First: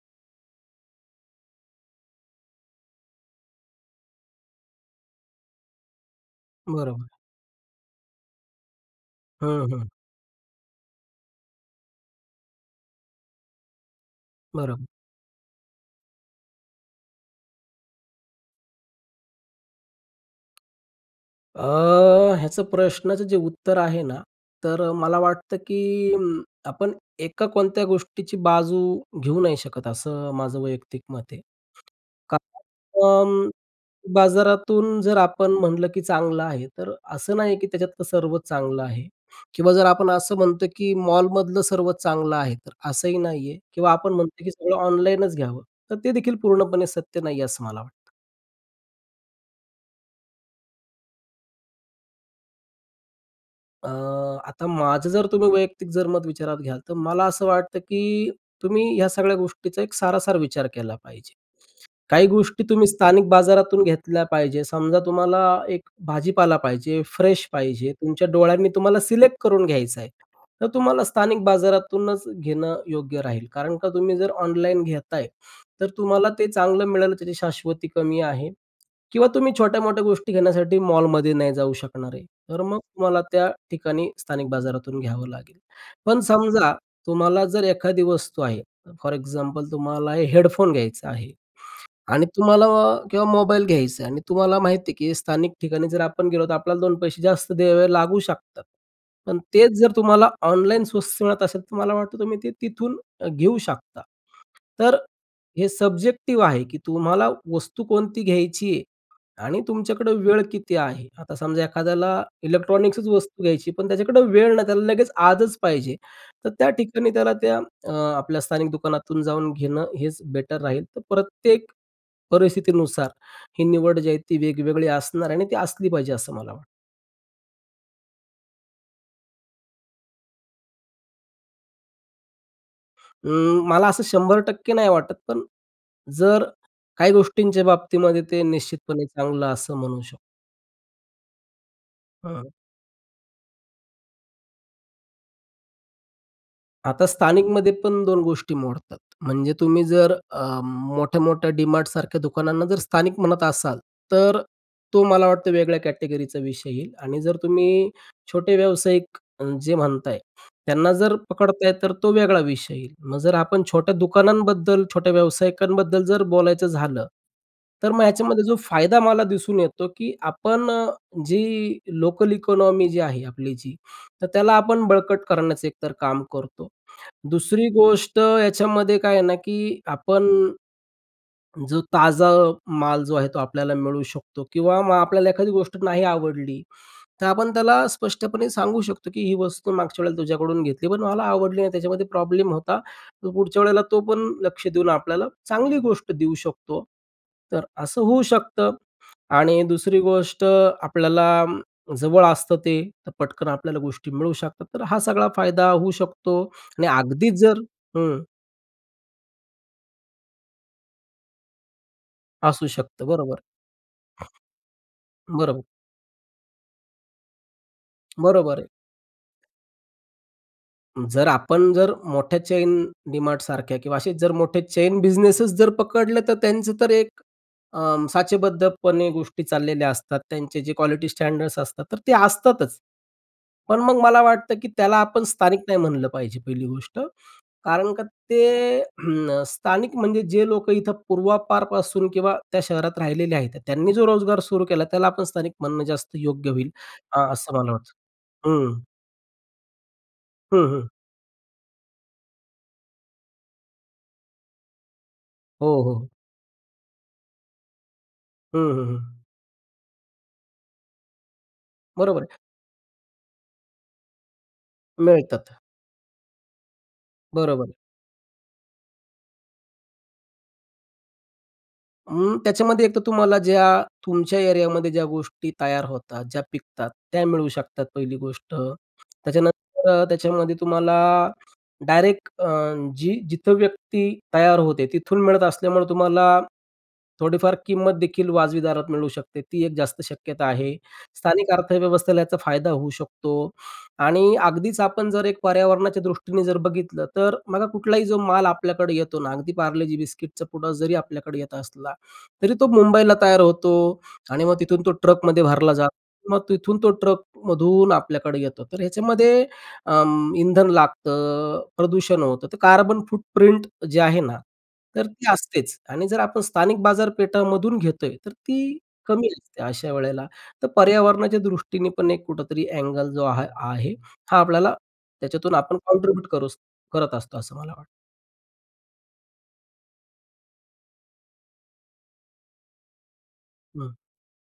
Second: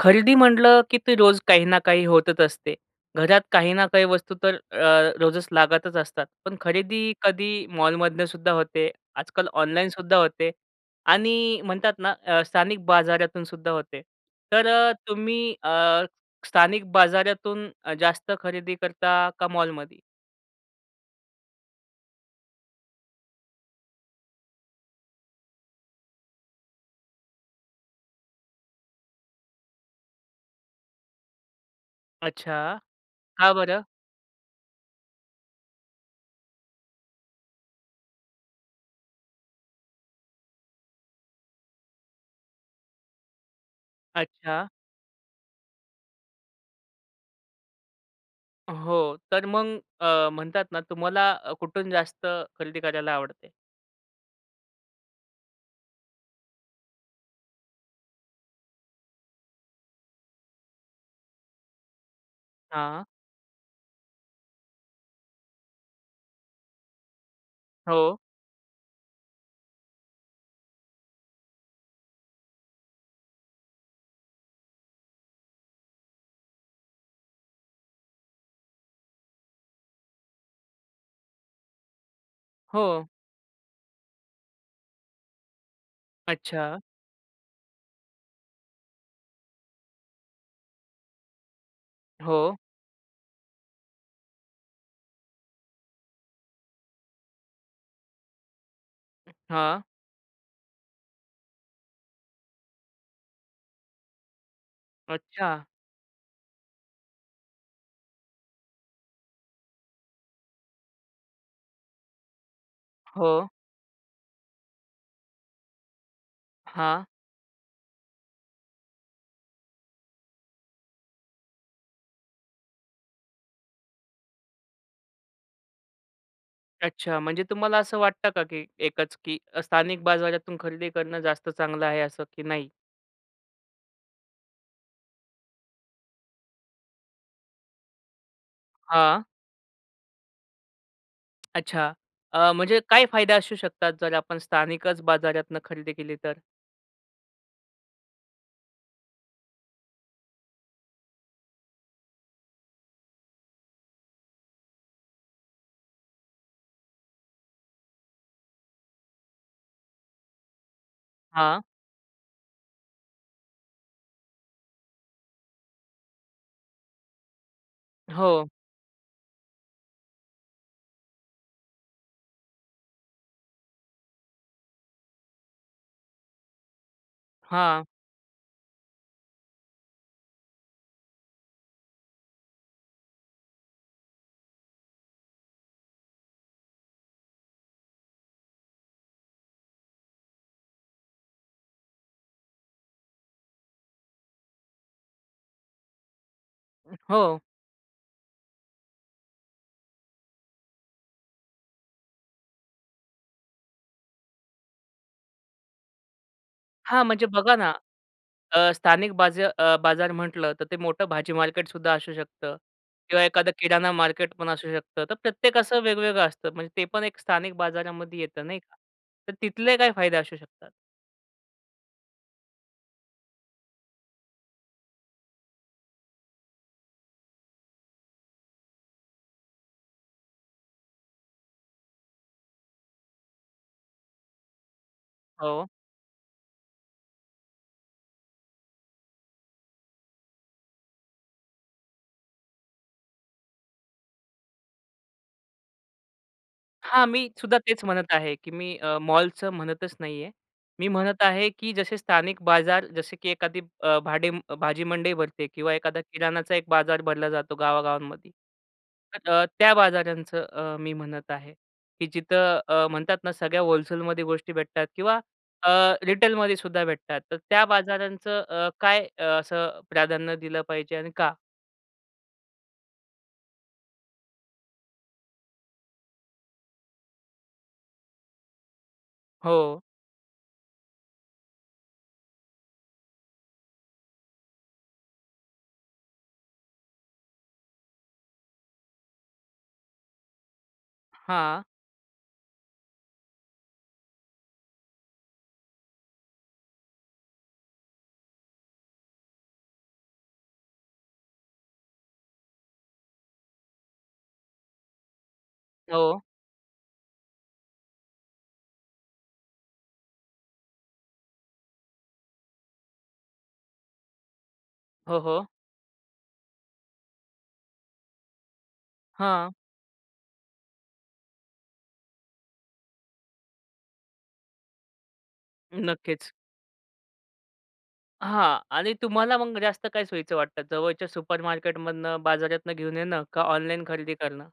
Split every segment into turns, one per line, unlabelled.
खरेदी म्हटलं, की ते रोज काही ना काही होतच असते. घरात काही ना काही वस्तू तर अ, रोजच लागतच असतात. पण खरेदी
बरोबर.
कधी मॉलमधनंसुद्धा होते. आजकाल
हं, हं.
ऑनलाईनसुद्धा होते आणि म्हणतात ना अ, स्थानिक बाजारातूनसुद्धा होते तर
बरोबर.
अ, तुम्ही अ, स्थानिक बाजारातून जास्त खरेदी करता का मॉलमध्ये?
अ, ह्याचं प्रश्नाचं जे उत्तर आहे ना, तर मला वाटतं, की आपण एका कोणत्या गोष्टीची बाजू घेऊ नाही शकत, असं माझं वैयक्तिक मत आहे.
अच्छा.
कारण
का बरं?
बाजारातून जर आपण म्हटलं, की चांगलं आहे, तर असं नाही आहे की त्याच्यातलं सर्व चांगलं आहे किंवा जर आपण असं म्हणतो, की मॉलमधलं सर्व चांगलं आहे, तर असंही नाही आहे किंवा आपण म्हणतो की
अच्छा.
सगळं ऑनलाईनच घ्यावं, तर ते देखील पूर्णपणे सत्य नाही आहे असं मला वाटतं.
हो. तर मग अ, म्हणतात ना तुम्हाला कुठून जास्त खरेदी करायला आवडते?
अ, आता माझं जर तुम्ही वैयक्तिक जर मत विचारात घ्याल तर मला असं वाटतं, की तुम्ही ह्या सगळ्या गोष्टींचा एक सारासार विचार केला पाहिजे. काही गोष्टी तुम्ही
हां.
स्थानिक बाजारातून घेतल्या पाहिजे. समजा तुम्हाला एक भाजीपाला पाहिजे, फ्रेश पाहिजे,
हो.
तुमच्या डोळ्यांनी तुम्हाला सिलेक्ट करून घ्यायचं आहे. तर तुम्हाला स्थानिक बाजारातूनच घेणं योग्य राहील. कारण का तुम्ही जर ऑनलाईन घेत आहे, तर तुम्हाला ते चांगलं मिळालं त्याची शाश्वती कमी आहे किंवा तुम्ही छोट्या-मोठ्या गोष्टी घेण्यासाठी मॉलमध्ये नाही जाऊ शकणार आहे. तर मग
हो.
तुम्हाला त्या ठिकाणी स्थानिक बाजारातून घ्यावं लागेल. पण समजा
अच्छा!
तुम्हाला जर एखादी वस्तू आहे, फॉर एक्झाम्पल तुम्हाला हेडफोन घ्यायचा आहे आणि
हो.
तुम्हाला किंवा मोबाईल घ्यायचं आहे आणि तुम्हाला माहिती आहे, की स्थानिक ठिकाणी जर आपण गेलो, तर आपल्याला दोन पैसे जास्त द्यावे लागू शकतात. पण तेच
हां.
जर तुम्हाला ऑनलाईन स्वस्त मिळत असेल, तर मला वाटतं तुम्ही ते तिथून घेऊ शकता तर अ,
अच्छा.
हे सब्जेक्टिव्ह आहे, की तुम्हाला वस्तू कोणती घ्यायची आहे आणि तुमच्याकडे वेळ किती आहे. आता समजा एखाद्याला इलेक्ट्रॉनिक्सच वस्तू
हो.
घ्यायची पण त्याच्याकडं वेळ नाही, त्याला लगेच आजच पाहिजे, तर त्या
हां.
ठिकाणी त्याला त्या अ, आपल्या स्थानिक दुकानातून जाऊन घेणं हेच बेटर राहील. तर प्रत्येक परिस्थितीनुसार ही निवड जी आहे ती वेगवेगळी असणार आणि ती असली पाहिजे असं मला वाटतं.
अच्छा. म्हणजे तुम्हाला असं वाटतं का, की एकच की स्थानिक बाजारातून खरेदी करणं जास्त चांगलं आहे असं की नाही?
अ, मला असं 100% नाही वाटत पण जर काही गोष्टींच्या बाबतीमध्ये ते निश्चितपणे
हां.
चांगलं असं म्हणू शकतो.
अच्छा.
हां.
अ, म्हणजे काय फायदे असू शकतात जर आपण स्थानिकच बाजारातनं खरेदी केली तर?
आता स्थानिकमध्ये पण 2 गोष्टी मोडतात. म्हणजे तुम्ही जर अ, मोठ्या-मोठ्या DMartसारख्या दुकानांना जर स्थानिक म्हणत असाल, तर तो मला वाटतं वेगळ्या कॅटेगरी चा विषय येईल आणि जर तुम्ही छोटे व्यावसायिक अ, जे म्हणताय त्यांना जर
हां.
पकडताय तर तो वेगळा विषय येईल. मग जर आपण छोट्या दुकानांबद्दल छोट्या व्यावसायिकांबद्दल जर बोलायचं झालं तर मग ह्याच्यामध्ये
हो.
जो फायदा मला दिसून येतो की आपण जी लोकल इकॉनॉमी जी आहे आपली जी तर त्याला आपण बळकट करण्याचं एकतर काम करतो. दुसरी
हां.
गोष्ट याच्यामध्ये काय आहे ना, की आपण जो ताजा माल जो आहे तो आपल्याला मिळू शकतो किंवा मग आपल्याला एखादी गोष्ट नाही आवडली तर आपण त्याला स्पष्टपणे सांगू शकतो, की "ही वस्तू मागच्या वेळेला तुझ्याकडून घेतली पण मला आवडली नाही त्याच्यामध्ये प्रॉब्लेम होता." तर पुढच्या वेळेला तो पण लक्ष देऊन आपल्याला चांगली गोष्ट देऊ शकतो.
[unintelligible] हो.
तर असं होऊ शकतं आणि दुसरी गोष्ट आपल्याला जवळ असतं ते तर पटकन आपल्याला गोष्टी मिळू शकतात. तर हा सगळा फायदा होऊ शकतो आणि
हां, म्हणजे
अगदीच
बघा
जर
ना,
हं.
अ, स्थानिक बाज अ, बाजार म्हटलं, तर ते मोठं भाजी मार्केट सुद्धा असू शकतं.
असू शकतं,
किंवा
बरोबर.
एखादं किराणा मार्केट पण असू शकतं. तर
बरोबर.
प्रत्येकाचं वेगवेगळं असतं म्हणजे ते पण एक स्थानिक बाजारामध्ये येतं, नाही
बरोबर आहे.
का. तर तिथले काय फायदे असू शकतात?
जर आपण जर मोठ्या चेन DMartसारख्या किंवा असे मोठे चेन बिझनेस जर पकडले, तर त्यांचं तर एक अ, साचेबद्धपणे गोष्टी चाललेल्या असतात. त्यांचे जे क्वालिटी स्टँडर्ड्स असतात, तर ते असतातच. पण मग मला वाटतं, की त्याला आपण स्थानिक
हो.
नाही म्हणलं पाहिजे, पहिली गोष्ट. कारण का ते स्थानिक म्हणजे जे लोकं इथं पूर्वापारपासून किंवा त्या शहरात राहिलेले आहेत. त्यांनी जो रोजगार सुरू केला, त्याला आपण स्थानिक म्हणणं जास्त योग्य होईल,
हां,
अ,
मी
असं
सुद्धा
मला
तेच
वाटतं.
म्हणत आहे, की मी
हं.
अ, मॉलचं म्हणतच नाही आहे.
हं,
मी
हं.
म्हणत आहे, की जसे स्थानिक बाजार, जसे की एखादी अ, भाडे भाजीमंडई भरते
हो,
किंवा एखादा
हो.
किराणाचा एक बाजार भरला जातो गावागावांमध्ये.
हं, हं, हं.
तर अ, त्या बाजारांचं मी अ, म्हणत आहे, की
बरोबर आहे.
जिथं अ, म्हणतात ना, सगळ्या व्होलसेल मध्ये गोष्टी भेटतात किंवा
मिळतात.
अ, रिटेल मध्ये सुद्धा भेटतात. तर त्या
बरोबर.
बाजारांचं अ, काय अ, असं प्राधान्य दिलं पाहिजे आणि का?
अं, त्याच्यामध्ये एक तर तुम्हाला ज्या, तुमच्या एरियामध्ये ज्या गोष्टी तयार होतात, ज्या पिकतात, त्या मिळू शकतात पहिली गोष्ट,
हो.
त्याच्यानंतर त्याच्यामध्ये तुम्हाला, डायरेक्ट अ, जी जिथं व्यक्ती तयार होते तिथून मिळत असल्यामुळं तुम्हाला, थोडीफार किंमत देखील वाजवी दारात मिळू शकते, ती एक जास्त शक्यता आहे. स्थानिक
हां.
अर्थव्यवस्थेला याचा फायदा होऊ शकतो. आणि अगदीच आपण जर एक पर्यावरणाच्या दृष्टीने जर बघितलं. तर अ, बघा कुठलाही जो माल आपल्याकडे येतो ना, अगदी पार्लेजी बिस्किटचं पुडा जरी आपल्याकडे येत असला, तरी तो मुंबईला तयार होतो. आणि मग तिथून तो ट्रकमध्ये भरला जा
हो.
मग तिथून तो ट्रकमधून आपल्याकडे येतो, तर ह्याच्यामध्ये अं, इंधन लागतं, प्रदूषण होतं तर कार्बन फुट प्रिंट जे आहे ना, तर
हो,
ती
हो.
असतेच आणि जर आपण स्थानिक बाजारपेठामधून घेतोय, तर ती कमी
हां.
असते अशावेळेला. तर पर्यावरणाच्या दृष्टीने पण एक कुठेतरी ऐंगल जो हा आहे, हा आपल्याला, त्याच्यातून आपण कॉन्ट्रिब्यूट
नक्कीच.
करू करत असतो, असं मला वाट
हां. आणि तुम्हाला मग जास्त काय सोयीचं वाटतं? जवळच्या सुपरमार्केटमधनं बाजारातनं घेऊन येणं. का ऑनलाईन
हं.
खरेदी करणं?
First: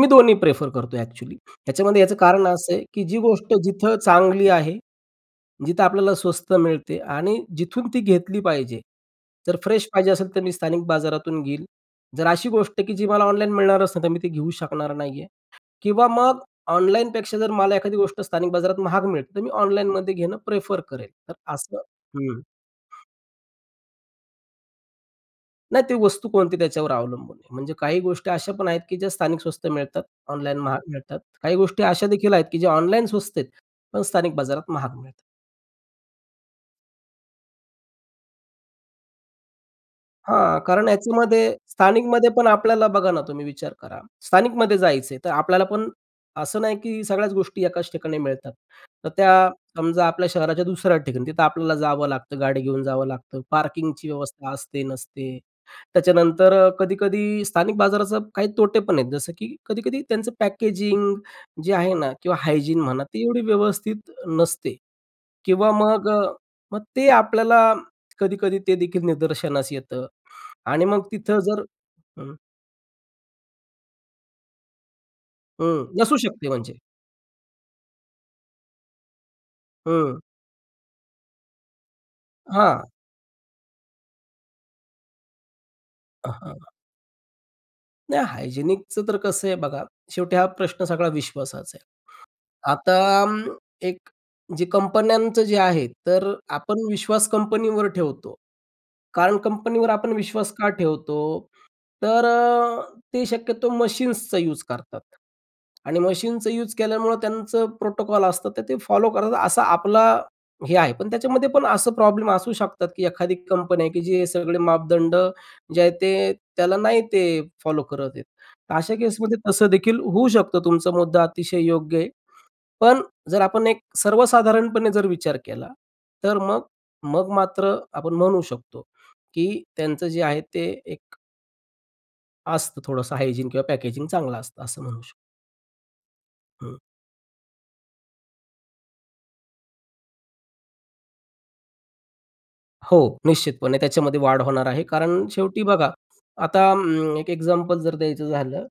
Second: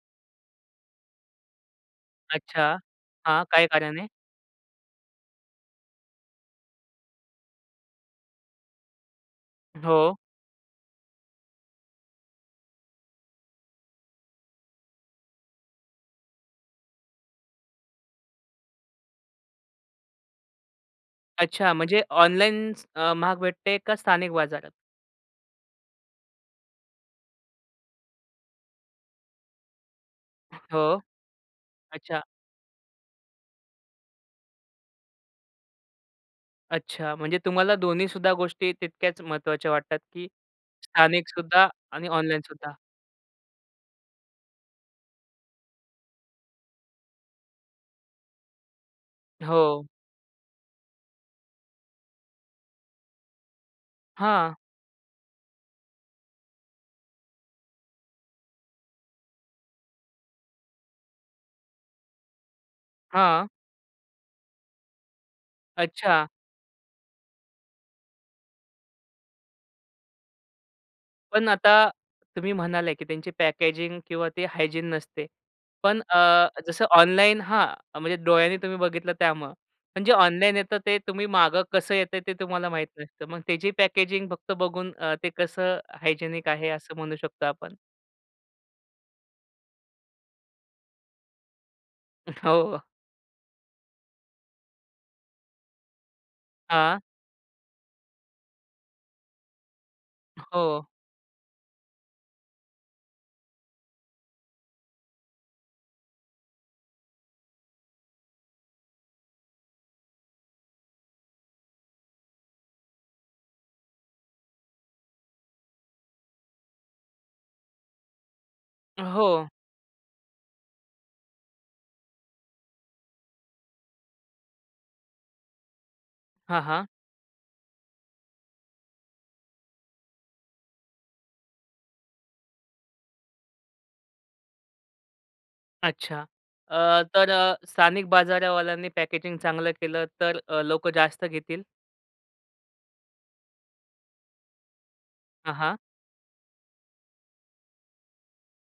मी दोन्ही प्रेफर करतोय अ‍ॅक्च्युअली ह्याच्यामध्ये. याचं कारण असं
अच्छा.
आहे, की जी
हां.
गोष्ट
काय
जिथं
कारण आहे?
चांगली आहे, जिथं आपल्याला स्वस्त मिळते आणि जिथून ती घेतली पाहिजे. जर फ्रेश पाहिजे
हो.
असेल तर मी स्थानिक बाजारातून घेईल. जर अशी गोष्ट आहे, की जी मला ऑनलाईन मिळणार असेल, तर मी ती घेऊ शकणार नाही आहे. किंवा मग ऑनलाईनपेक्षा जर मला एखादी गोष्ट स्थानिक बाजारात महाग मिळते, तर मी ऑनलाईनमध्ये घेणं प्रेफर करेल. तर
अच्छा.
असं
म्हणजे
हं.
ऑनलाईनच महाग भेटते, का स्थानिक बाजारात?
नाही, ती वस्तू कोणती, त्याच्यावर अवलंबून आहे. म्हणजे काही गोष्टी अशा पण आहेत की ज्या स्थानिक स्वस्त मिळतात, ऑनलाईन महाग
हो,
मिळतात. काही गोष्टी अशा
अच्छा.
देखील आहेत की, ज्या ऑनलाईन स्वस्त आहेत, पण स्थानिक बाजारात महाग मिळतात.
अच्छा! म्हणजे तुम्हाला दोन्हीसुद्धा गोष्टी तितक्याच महत्त्वाच्या वाटतात, की
हां, कारण याच्यामध्ये,
स्थानिकसुद्धा आणि
स्थानिकमध्ये पण
ऑनलाईनसुद्धा?
आपल्याला, बघा ना, तुम्ही विचार करा, स्थानिकमध्ये जायचं आहे, तर आपल्याला पण असं नाही की सगळ्याच गोष्टी एकाच ठिकाणी मिळतात. तर त्या
हो.
समजा, आपल्या शहराच्या दुसऱ्या ठिकाणी, तिथं आपल्याला जावं लागतं, गाडी घेऊन जावं लागतं, पार्किंगची व्यवस्था
हां.
असते, नसते. त्याच्यानंतर कधी-कधी, स्थानिक बाजाराचं काही तोटेपण आहेत, जसं की कधी-कधी त्यांचं पॅकेजिंग जे आहे ना, किंवा हायजीन, म्हणा, ते एवढी
हां.
व्यवस्थित नसते. किंवा मग,
अच्छा.
मग ते आपल्याला कधी-कधी ते देखील निदर्शनास येतं आणि मग तिथं,
पण
जर
आता
हं.
तुम्ही म्हणाले की त्यांची पॅकेजिंग किंवा ते हायजीन नसते.
हं,
पण
नसू
अ,
शकते म्हणजे.
जसं ऑनलाईन हां म्हणजे, डोळ्यांनी तुम्ही बघितलं, त्यामुळे पण जे
हं.
ऑनलाईन येतं, ते तुम्ही मागं कसं येतंय ते तुम्हाला
हां.
माहीत नसतं. मग त्याची पॅकेजिंग फक्त बघून, अ, ते कसं
अ,
हायजेनिक
हं.
आहे असं म्हणू शकतो आपण?
नाही, हायजीनिकचं तर कसं आहे बघा, शेवटी हा प्रश्न सगळा विश्वासाच आहे.
हो.
आता अं, एक जे कंपन्यांचं जे आहे, तर आपण
हां.
विश्वास कंपनीवर ठेवतो. कारण कंपनीवर आपण विश्वास का
हो.
ठेवतो? तर अ, ते शक्यतो मशीन्सचा यूज करतात आणि मशीनचं यूज केल्यामुळं त्यांचं प्रोटोकॉल असतं, तर ते फॉलो करतात असा आपला हे आहे. पण त्याच्यामध्ये पण असं प्रॉब्लेम असू शकतात, की एखादी कंपन्या आहे, की जे हे सगळे मापदंड जे आहेत, ते त्याला नाही ते फॉलो करत आहेत. तर अशा केसमध्ये
हो.
तसं देखील होऊ शकतं, तुमचा मुद्दा अतिशय योग्य आहे. पण जर आपण एक सर्वसाधारणपणे जर विचार केला तर
हां,
मग
हां.
मग मात्र आपण म्हणू शकतो की त्यांचं जे आहे ते एक असतं थोडंसं हायजीन किंवा पॅकेजिंग चांगलं असतं असं म्हणू शकतो.
अच्छा. अ,
हं.
तर अ, स्थानिक बाजारावाल्यांनी पॅकेजिंग चांगलं केलं, तर अ, लोकं जास्त घेतील?
हो, निश्चितपणे, त्याच्यामध्ये वाढ होणार आहे, कारण
हां,
शेवटी
हां.
बघा, आता अं, एक एक्झाम्पल जर द्यायचं झालं,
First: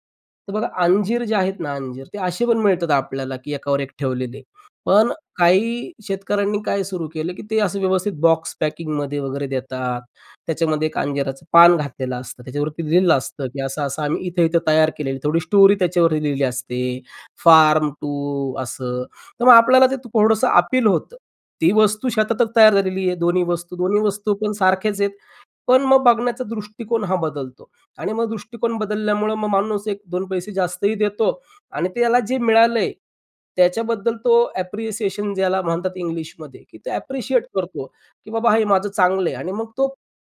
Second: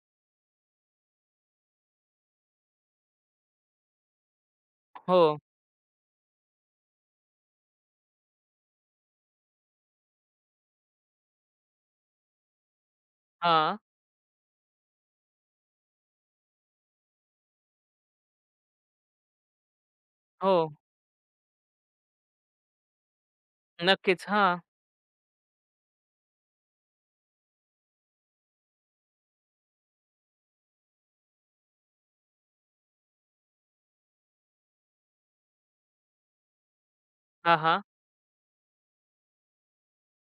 तर बघा, अंजीर जे आहेत ना अंजीर, ते असे पण मिळतात आपल्याला, की एकावर एक ठेवलेले. पण अ,
हो.
काही शेतकऱ्यांनी काय सुरू केलं, की ते असं व्यवस्थित बॉक्स पॅकिंगमध्ये वगैरे देतात. त्याच्यामध्ये एक अंजिराचं पान घातलेलं असतं. त्याच्यावरती लिहिलं असतं, की
हां.
असं-असं आम्ही इथं-इथं तयार केलेलं, थोडी स्टोरी त्याच्यावरती लिहिली असते. फार्म टू असं. तर मग आपल्याला ते थोडंसं
हो.
अपील होतं. ती वस्तू शेतातच तयार झालेली आहे दोन्ही वस्तू. दोन्ही
नक्कीच.
वस्तू पण
हां.
सारख्याच आहेत. पण मग बघण्याचा दृष्टिकोन हा बदलतो आणि मग दृष्टिकोन बदलल्यामुळं मग माणूस एक दोन पैसे जास्तही देतो आणि त्याला जे मिळालंय त्याच्याबद्दल तो ॲप्रिसिएशन ज्याला म्हणतात इंग्लिशमध्ये, की तो ॲप्रिशिएट
हां, हां.
करतो, की "बाबा हे माझं चांगलं आहे" आणि मग तो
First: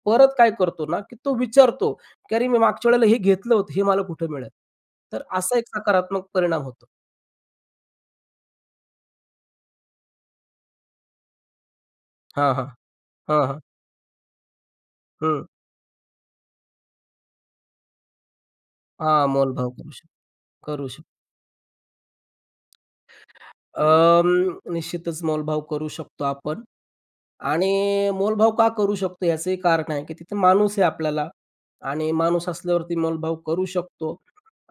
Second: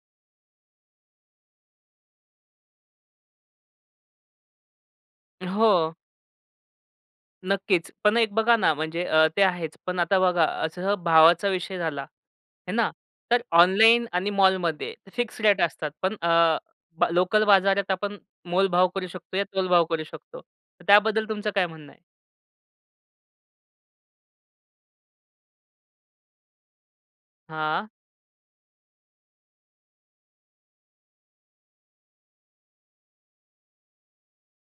परत काय करतो ना, की तो विचारतो, की "अरे, मी मागच्या वेळेला हे घेतलं होतं, हे मला कुठं मिळल?" तर असा एक
हो.
सकारात्मक परिणाम होतो.
नक्कीच. पण एक बघा ना, म्हणजे अ, ते आहेच. पण आता बघा असं भावाचा विषय झाला,
हां, हां,
हे ना? तर
हां, हां.
ऑनलाईन आणि मॉलमध्ये फिक्स
हं.
रेट असतात पण अ, ब लोकल बाजारात आपण मोलभाव करू
हां,
शकतो या
मोलभाव
तोलभाव
करू
करू
शकतो,
शकतो. तर
करू शकतो.
त्याबद्दल तुमचं काय म्हणणं आहे?
अं, निश्चितच मोलभाव करू शकतो आपण आणि
हां.
मोलभाव का करू शकतो याचं कारण आहे, की तिथं माणूस आहे आपल्याला आणि माणूस असल्यावरती मोलभाव करू शकतो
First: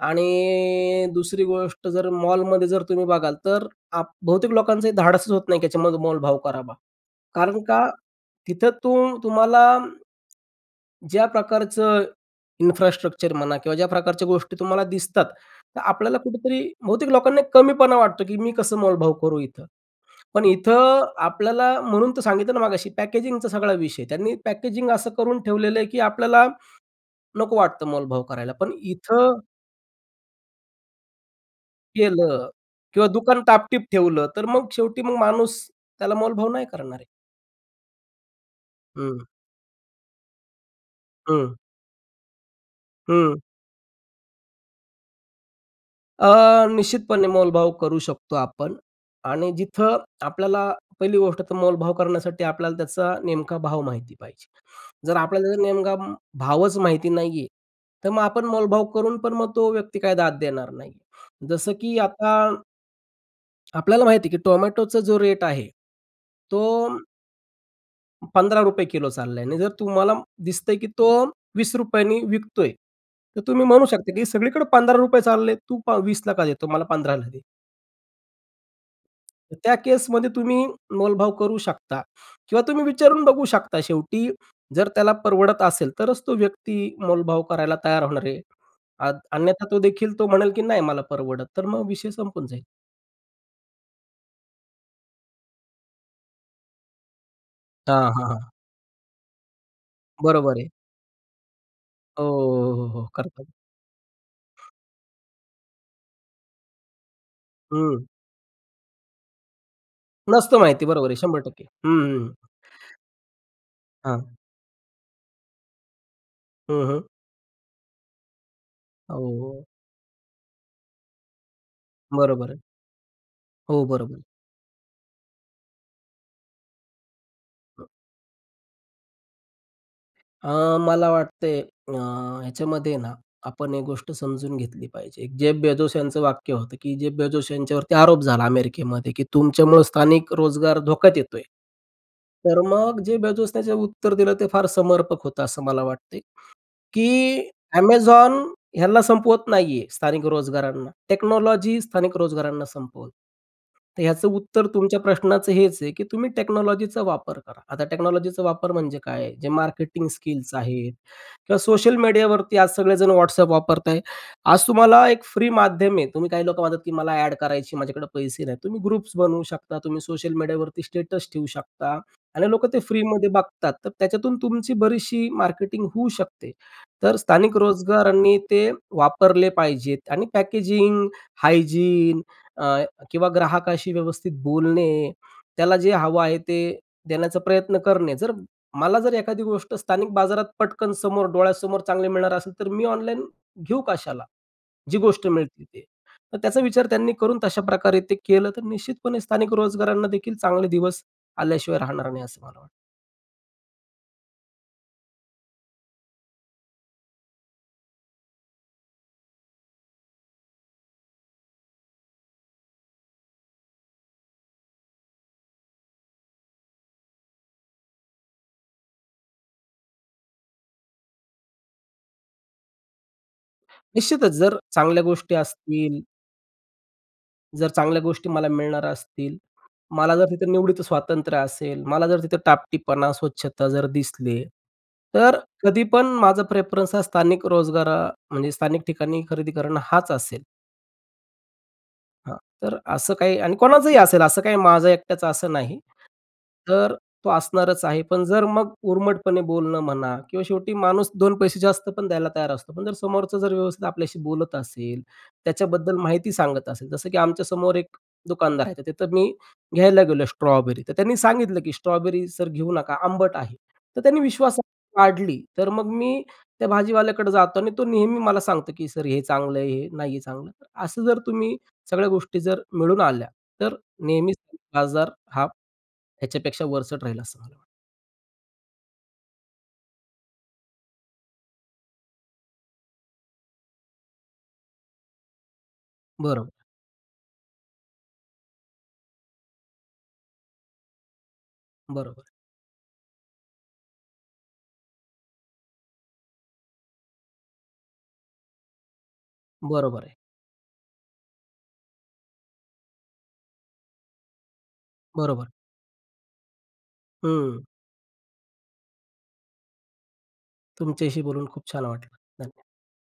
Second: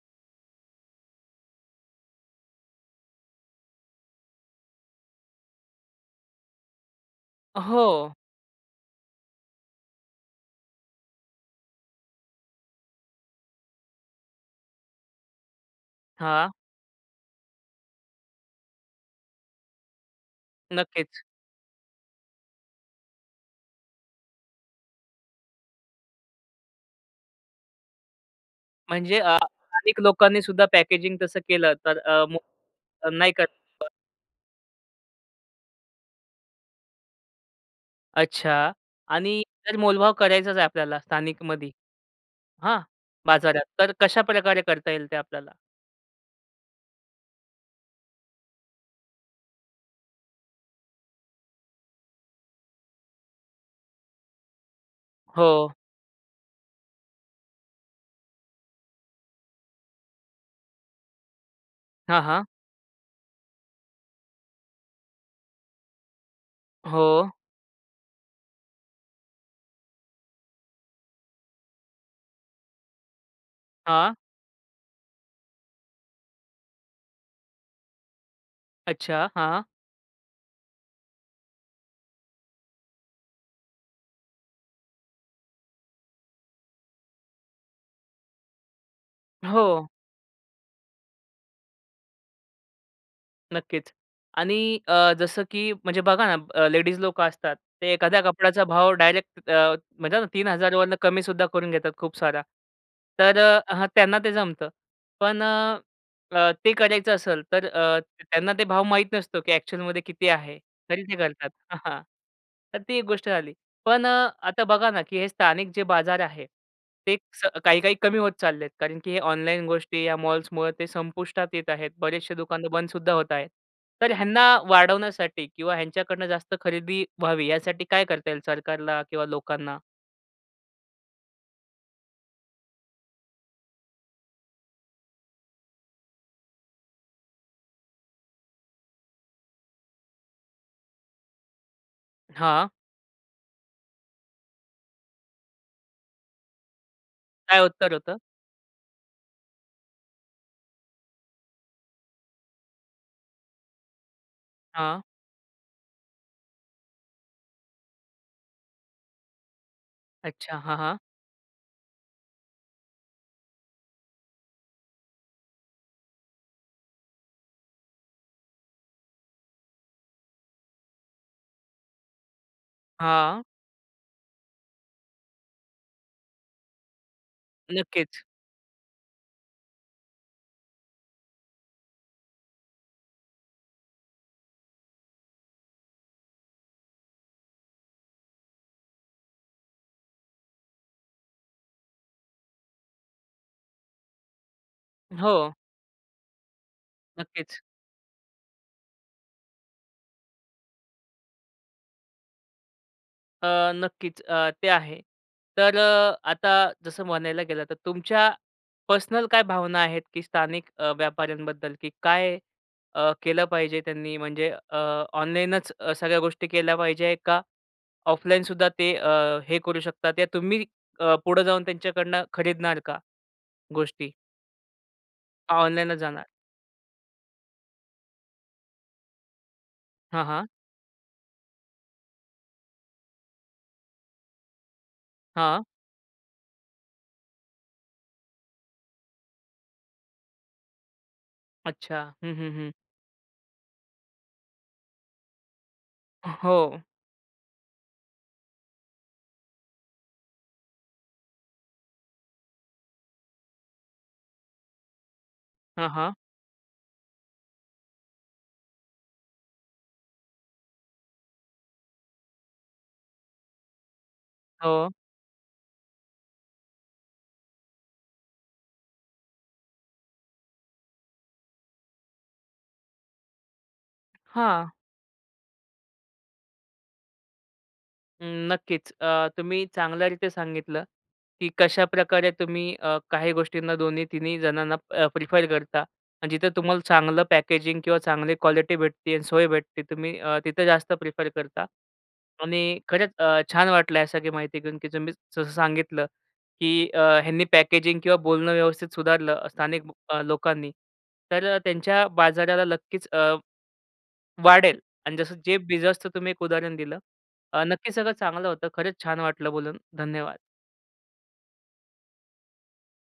आणि दुसरी गोष्ट जर मॉलमध्ये जर तुम्ही बघाल तर आप बहुतेक लोकांचं धाडसच होत नाही त्याच्यामध्ये मोलभाव करावा. कारण का
हो.
तिथं तुम तुम्हाला ज्या प्रकारचं इन्फ्रास्ट्रक्चर म्हणा किंवा ज्या प्रकारच्या गोष्टी तुम्हाला दिसतात तर आपल्याला
हां.
कुठेतरी बहुतेक लोकांना कमीपणा वाटतो, की मी कसं मोलभाव करू इथं? पण इथं
नक्कीच.
आपल्याला म्हणून तर सांगितलं ना मगाशी पॅकेजिंग चा सगळा विषय आहे. त्यांनी पॅकेजिंग असं करून ठेवलेलं आहे की आपल्याला, नको वाटतं मोलभाव करायला. पण
म्हणजे अ,
इथं
स्थानिक लोकांनीसुद्धा पॅकेजिंग तसं केलं तर अ,
केलं
[unintelligible]
किंवा
नाही
दुकान
कर
टाप-टीप
[unintelligible]
ठेवलं, तर मग शेवटी मग माणूस त्याला मोलभाव नाही करणार आहे.
अच्छा
हं.
आणि जर मोलभाव करायचाच आहे आपल्याला
हं.
स्थानिकमध्ये, हां?
हं.
बाजारात. तर कशाप्रकारे करता येईल ते आपल्याला?
अ, निश्चितपणे मोलभाव करू शकतो आपण आणि जिथं आपल्याला पहिली गोष्ट तर मोलभाव करण्यासाठी आपल्याला त्याचा नेमका भाव माहिती पाहिजे. जर आपल्याला त्याचा
हो.
नेमका भावच माहिती नाहीये, तर मग आपण मोलभाव करून पण मग तो व्यक्ती काय दाद देणार नाही. जसं की
हां,
आता
हां.
आपल्याला माहिती आहे की टोमॅटोचा जो रेट आहे तो
हो.
₹15 किलो चाललाय आणि जर तुम्हाला दिसतंय की तो ₹20नी विकतोय, तर तुम्ही म्हणू
हां.
शकता की सगळीकडे ₹15 चालले आहेत, तू पा 20ला का देतो मला 15ला दे.
अच्छा.
तर
हां.
त्या केसमध्ये तुम्ही मोलभाव करू शकता किंवा तुम्ही विचारून बघू शकता. शेवटी जर त्याला परवडत असेल, तरच तो व्यक्ती मोलभाव करायला तयार होणार आहे. अद अन्यथा तो
हो.
देखील तो म्हणेल की "नाही मला परवडत." तर मग विषय संपून जाईल.
नक्कीच आणि अ, जसं की म्हणजे बघा ना अ, लेडीज लोकं असतात ते
हां,
एखाद्या
हां, हां.
कपड्याचा भाव डायरेक्ट अ, म्हणतात ना तीन
बरोबर आहे.
हजार वरून कमी सुद्धा करून घेतात खूप
हो,
सारा.
हो, हो,
तर
करतात.
अ, ह त्यांना ते जमतं. पण अ, ते करायचं असेल तर अ,
हं.
त्यांना ते भाव माहीत नसतो की ॲक्चुअलमध्ये किती
नसतं
आहे,
माहिती
तरी
बरोबर आहे,
ते
शंभर
करतात.
टक्के
अ, हां,
हं, हं.
तर ती एक गोष्ट झाली. पण अ,
हां.
आता बघा ना की हे स्थानिक जे बाजार आहे,
हं, हं.
ते च काही-काही कमी होत चालले आहेत कारण की
अ,
हे
हो, हो.
ऑनलाईन गोष्टी या मॉल्समुळं ते संपुष्टात येत आहेत. बरेचसे
बरोबर आहे.
दुकान तर बंदसुद्धा होत आहेत.
हो,
तर
बरोबर.
ह्यांना वाढवण्यासाठी किंवा ह्यांच्याकडनं जास्त खरेदी व्हावी यासाठी काय करता येईल, सरकारला किंवा लोकांना?
अ, मला वाटतंय अ, ह्याच्यामध्ये ना, आपण एक गोष्ट समजून घेतली पाहिजे. जेफ बेजोस यांचं वाक्य होतं की जेफ बेजोस यांच्यावरती आरोप झाला अमेरिकेमध्ये, की "तुमच्यामुळं स्थानिक रोजगार धोक्यात येतोय." तर
हां.
मग जे बाजूने जे उत्तर दिलं ते फार समर्पक होतं असं मला वाटतंय. की
काय उत्तर होतं?
Amazon ह्याला संपवत नाहीये, स्थानिक रोजगारांना. टेक्नॉलॉजी स्थानिक रोजगारांना संपवत. तर ह्याचं उत्तर तुमच्या
हां.
प्रश्नाचं हेच आहे की तुम्ही टेक्नॉलॉजीचा वापर करा. आता टेक्नॉलॉजीचा वापर म्हणजे काय? जे मार्केटिंग स्किल्स
अच्छा. हां,
आहेत
हां.
किंवा सोशल मीडियावरती आज सगळे जण WhatsApp वापरतायत. आज तुम्हाला एक फ्री माध्यम आहे. तुम्ही काही लोकं म्हणतात की मला ॲड करायची, माझ्याकडे पैसे नाहीत. तुम्ही ग्रुप्स बनवू शकता, तुम्ही सोशल मीडियावरती स्टेटस ठेवू शकता आणि लोकं ते फ्री मध्ये
हां.
बघतात त्याच्यातून तुमची बरीचशी मार्केटिंग होऊ शकते. तर स्थानिक
नक्कीच.
रोजगारांनी ते वापरले पाहिजेत आणि पॅकेजिंग, हायजीन अ, किंवा ग्राहकाशी व्यवस्थित बोलणे. त्याला जे हवं आहे, ते देण्याचा प्रयत्न करणे. जर मला जर एखादी गोष्ट स्थानिक बाजारात पटकन समोर डोळ्यासमोर चांगले मिळणार असेल तर मी ऑनलाईन घेऊ कशाला? जी गोष्ट
हो.
मिळतील ते. तर त्याचा विचार त्यांनी करून
नक्कीच.
तशाप्रकारे ते केलं तर निश्चितपणे स्थानिक रोजगारांना देखील चांगले दिवस आल्याशिवाय राहणार नाही, असं मला वाटतं.
अ, नक्कीच. अ, ते आहे तर आता जसं म्हणायला गेलं तर तुमच्या पर्सनल काय भावना आहेत, की स्थानिक अ, व्यापाऱ्यांबद्दल की काय अ, केलं पाहिजे त्यांनी म्हणजे अ, ऑनलाईनच सगळ्या गोष्टी केल्या पाहिजे का ऑफलाईनसुद्धा ते अ, हे करू शकतात या तुम्ही अ, पुढं जाऊन त्यांच्याकडनं खरीदणार का गोष्टी?
निश्चितच जर चांगल्या गोष्टी
ऑनलाइनच
असतील
जाणार?
जर चांगल्या गोष्टी मला मिळणार असतील, मला
हां,
जर
हां.
तिथं निवडीत स्वातंत्र्य असेल, मला जर तिथं टापटीपणा, स्वच्छता जर दिसले, तर
हां.
कधी पण माझा प्रेफरन्स हा स्थानिक रोजगार म्हणजे स्थानिक ठिकाणी खरेदी करणं हाच असेल.
अच्छा. हं,
हां,
हं, हं.
तर असं काही आणि कोणाचंही असेल असं काही माझं एकट्याच असं नाही.
हो.
तर तो असणारच आहे. पण जर मग उर्मटपणे बोलणं म्हणा किंवा शेवटी माणूस 2 पैसे जास्त पण द्यायला तयार असतो, पण जर समोरचं जर व्यवस्थित आपल्याशी बोलत असेल,
हां,
त्याच्याबद्दल
हां.
माहिती सांगत असेल. जसं की आमच्यासमोर एक दुकानदार आहे, तर तिथं मी घ्यायला गेलो स्ट्रॉबेरी, तर त्यांनी सांगितलं, की "स्ट्रॉबेरी सर घेऊ नका आंबट आहे." तर त्यांनी
हो.
विश्वासहार्ता वाढली, तर मग मी त्या भाजीवाल्याकडं जातो आणि तो नेहमी मला सांगतो, की "सर हे चांगलं आहे, हे नाही आहे चांगलं." असं जर तुम्ही सगळ्या गोष्टी जर मिळून आल्या, तर नेहमीच
हां.
बाजार हा ह्याच्यापेक्षा वरचढ राहील असं मला वाटतं.
अं, नक्कीच. अ, तुम्ही चांगल्यारीती सांगितलं, की कशाप्रकारे तुम्ही अ, काही गोष्टींना दोन्ही, तिन्ही जणांना अ, प्रिफर करता आणि जिथं
बरोबर.
तुम्हाला चांगलं पॅकेजिंग किंवा चांगली क्वालिटी भेटते आणि सोय भेटते तुम्ही अ, तिथं जास्त प्रिफर करता
बरोबर.
आणि खरंच अ, छान वाटलं ह्या सगळी माहिती घेऊन, की तुम्ही जसं सांगितलं, की अ, ह्यांनी पॅकेजिंग किंवा बोलणं व्यवस्थित सुधारलं स्थानिक
बरोबर आहे.
लोकांनी तर त्यांच्या बाजाराला नक्कीच अ, वाढेल आणि जसं
बरोबर.
जे बीजच तुम्ही एक उदाहरण दिलं.
हं.
अ, नक्कीच सगळं चांगलं होतं. खरंच छान वाटलं बोलून, धन्यवाद.
तुमच्याशी बोलून खूप छान वाटलं. धन्य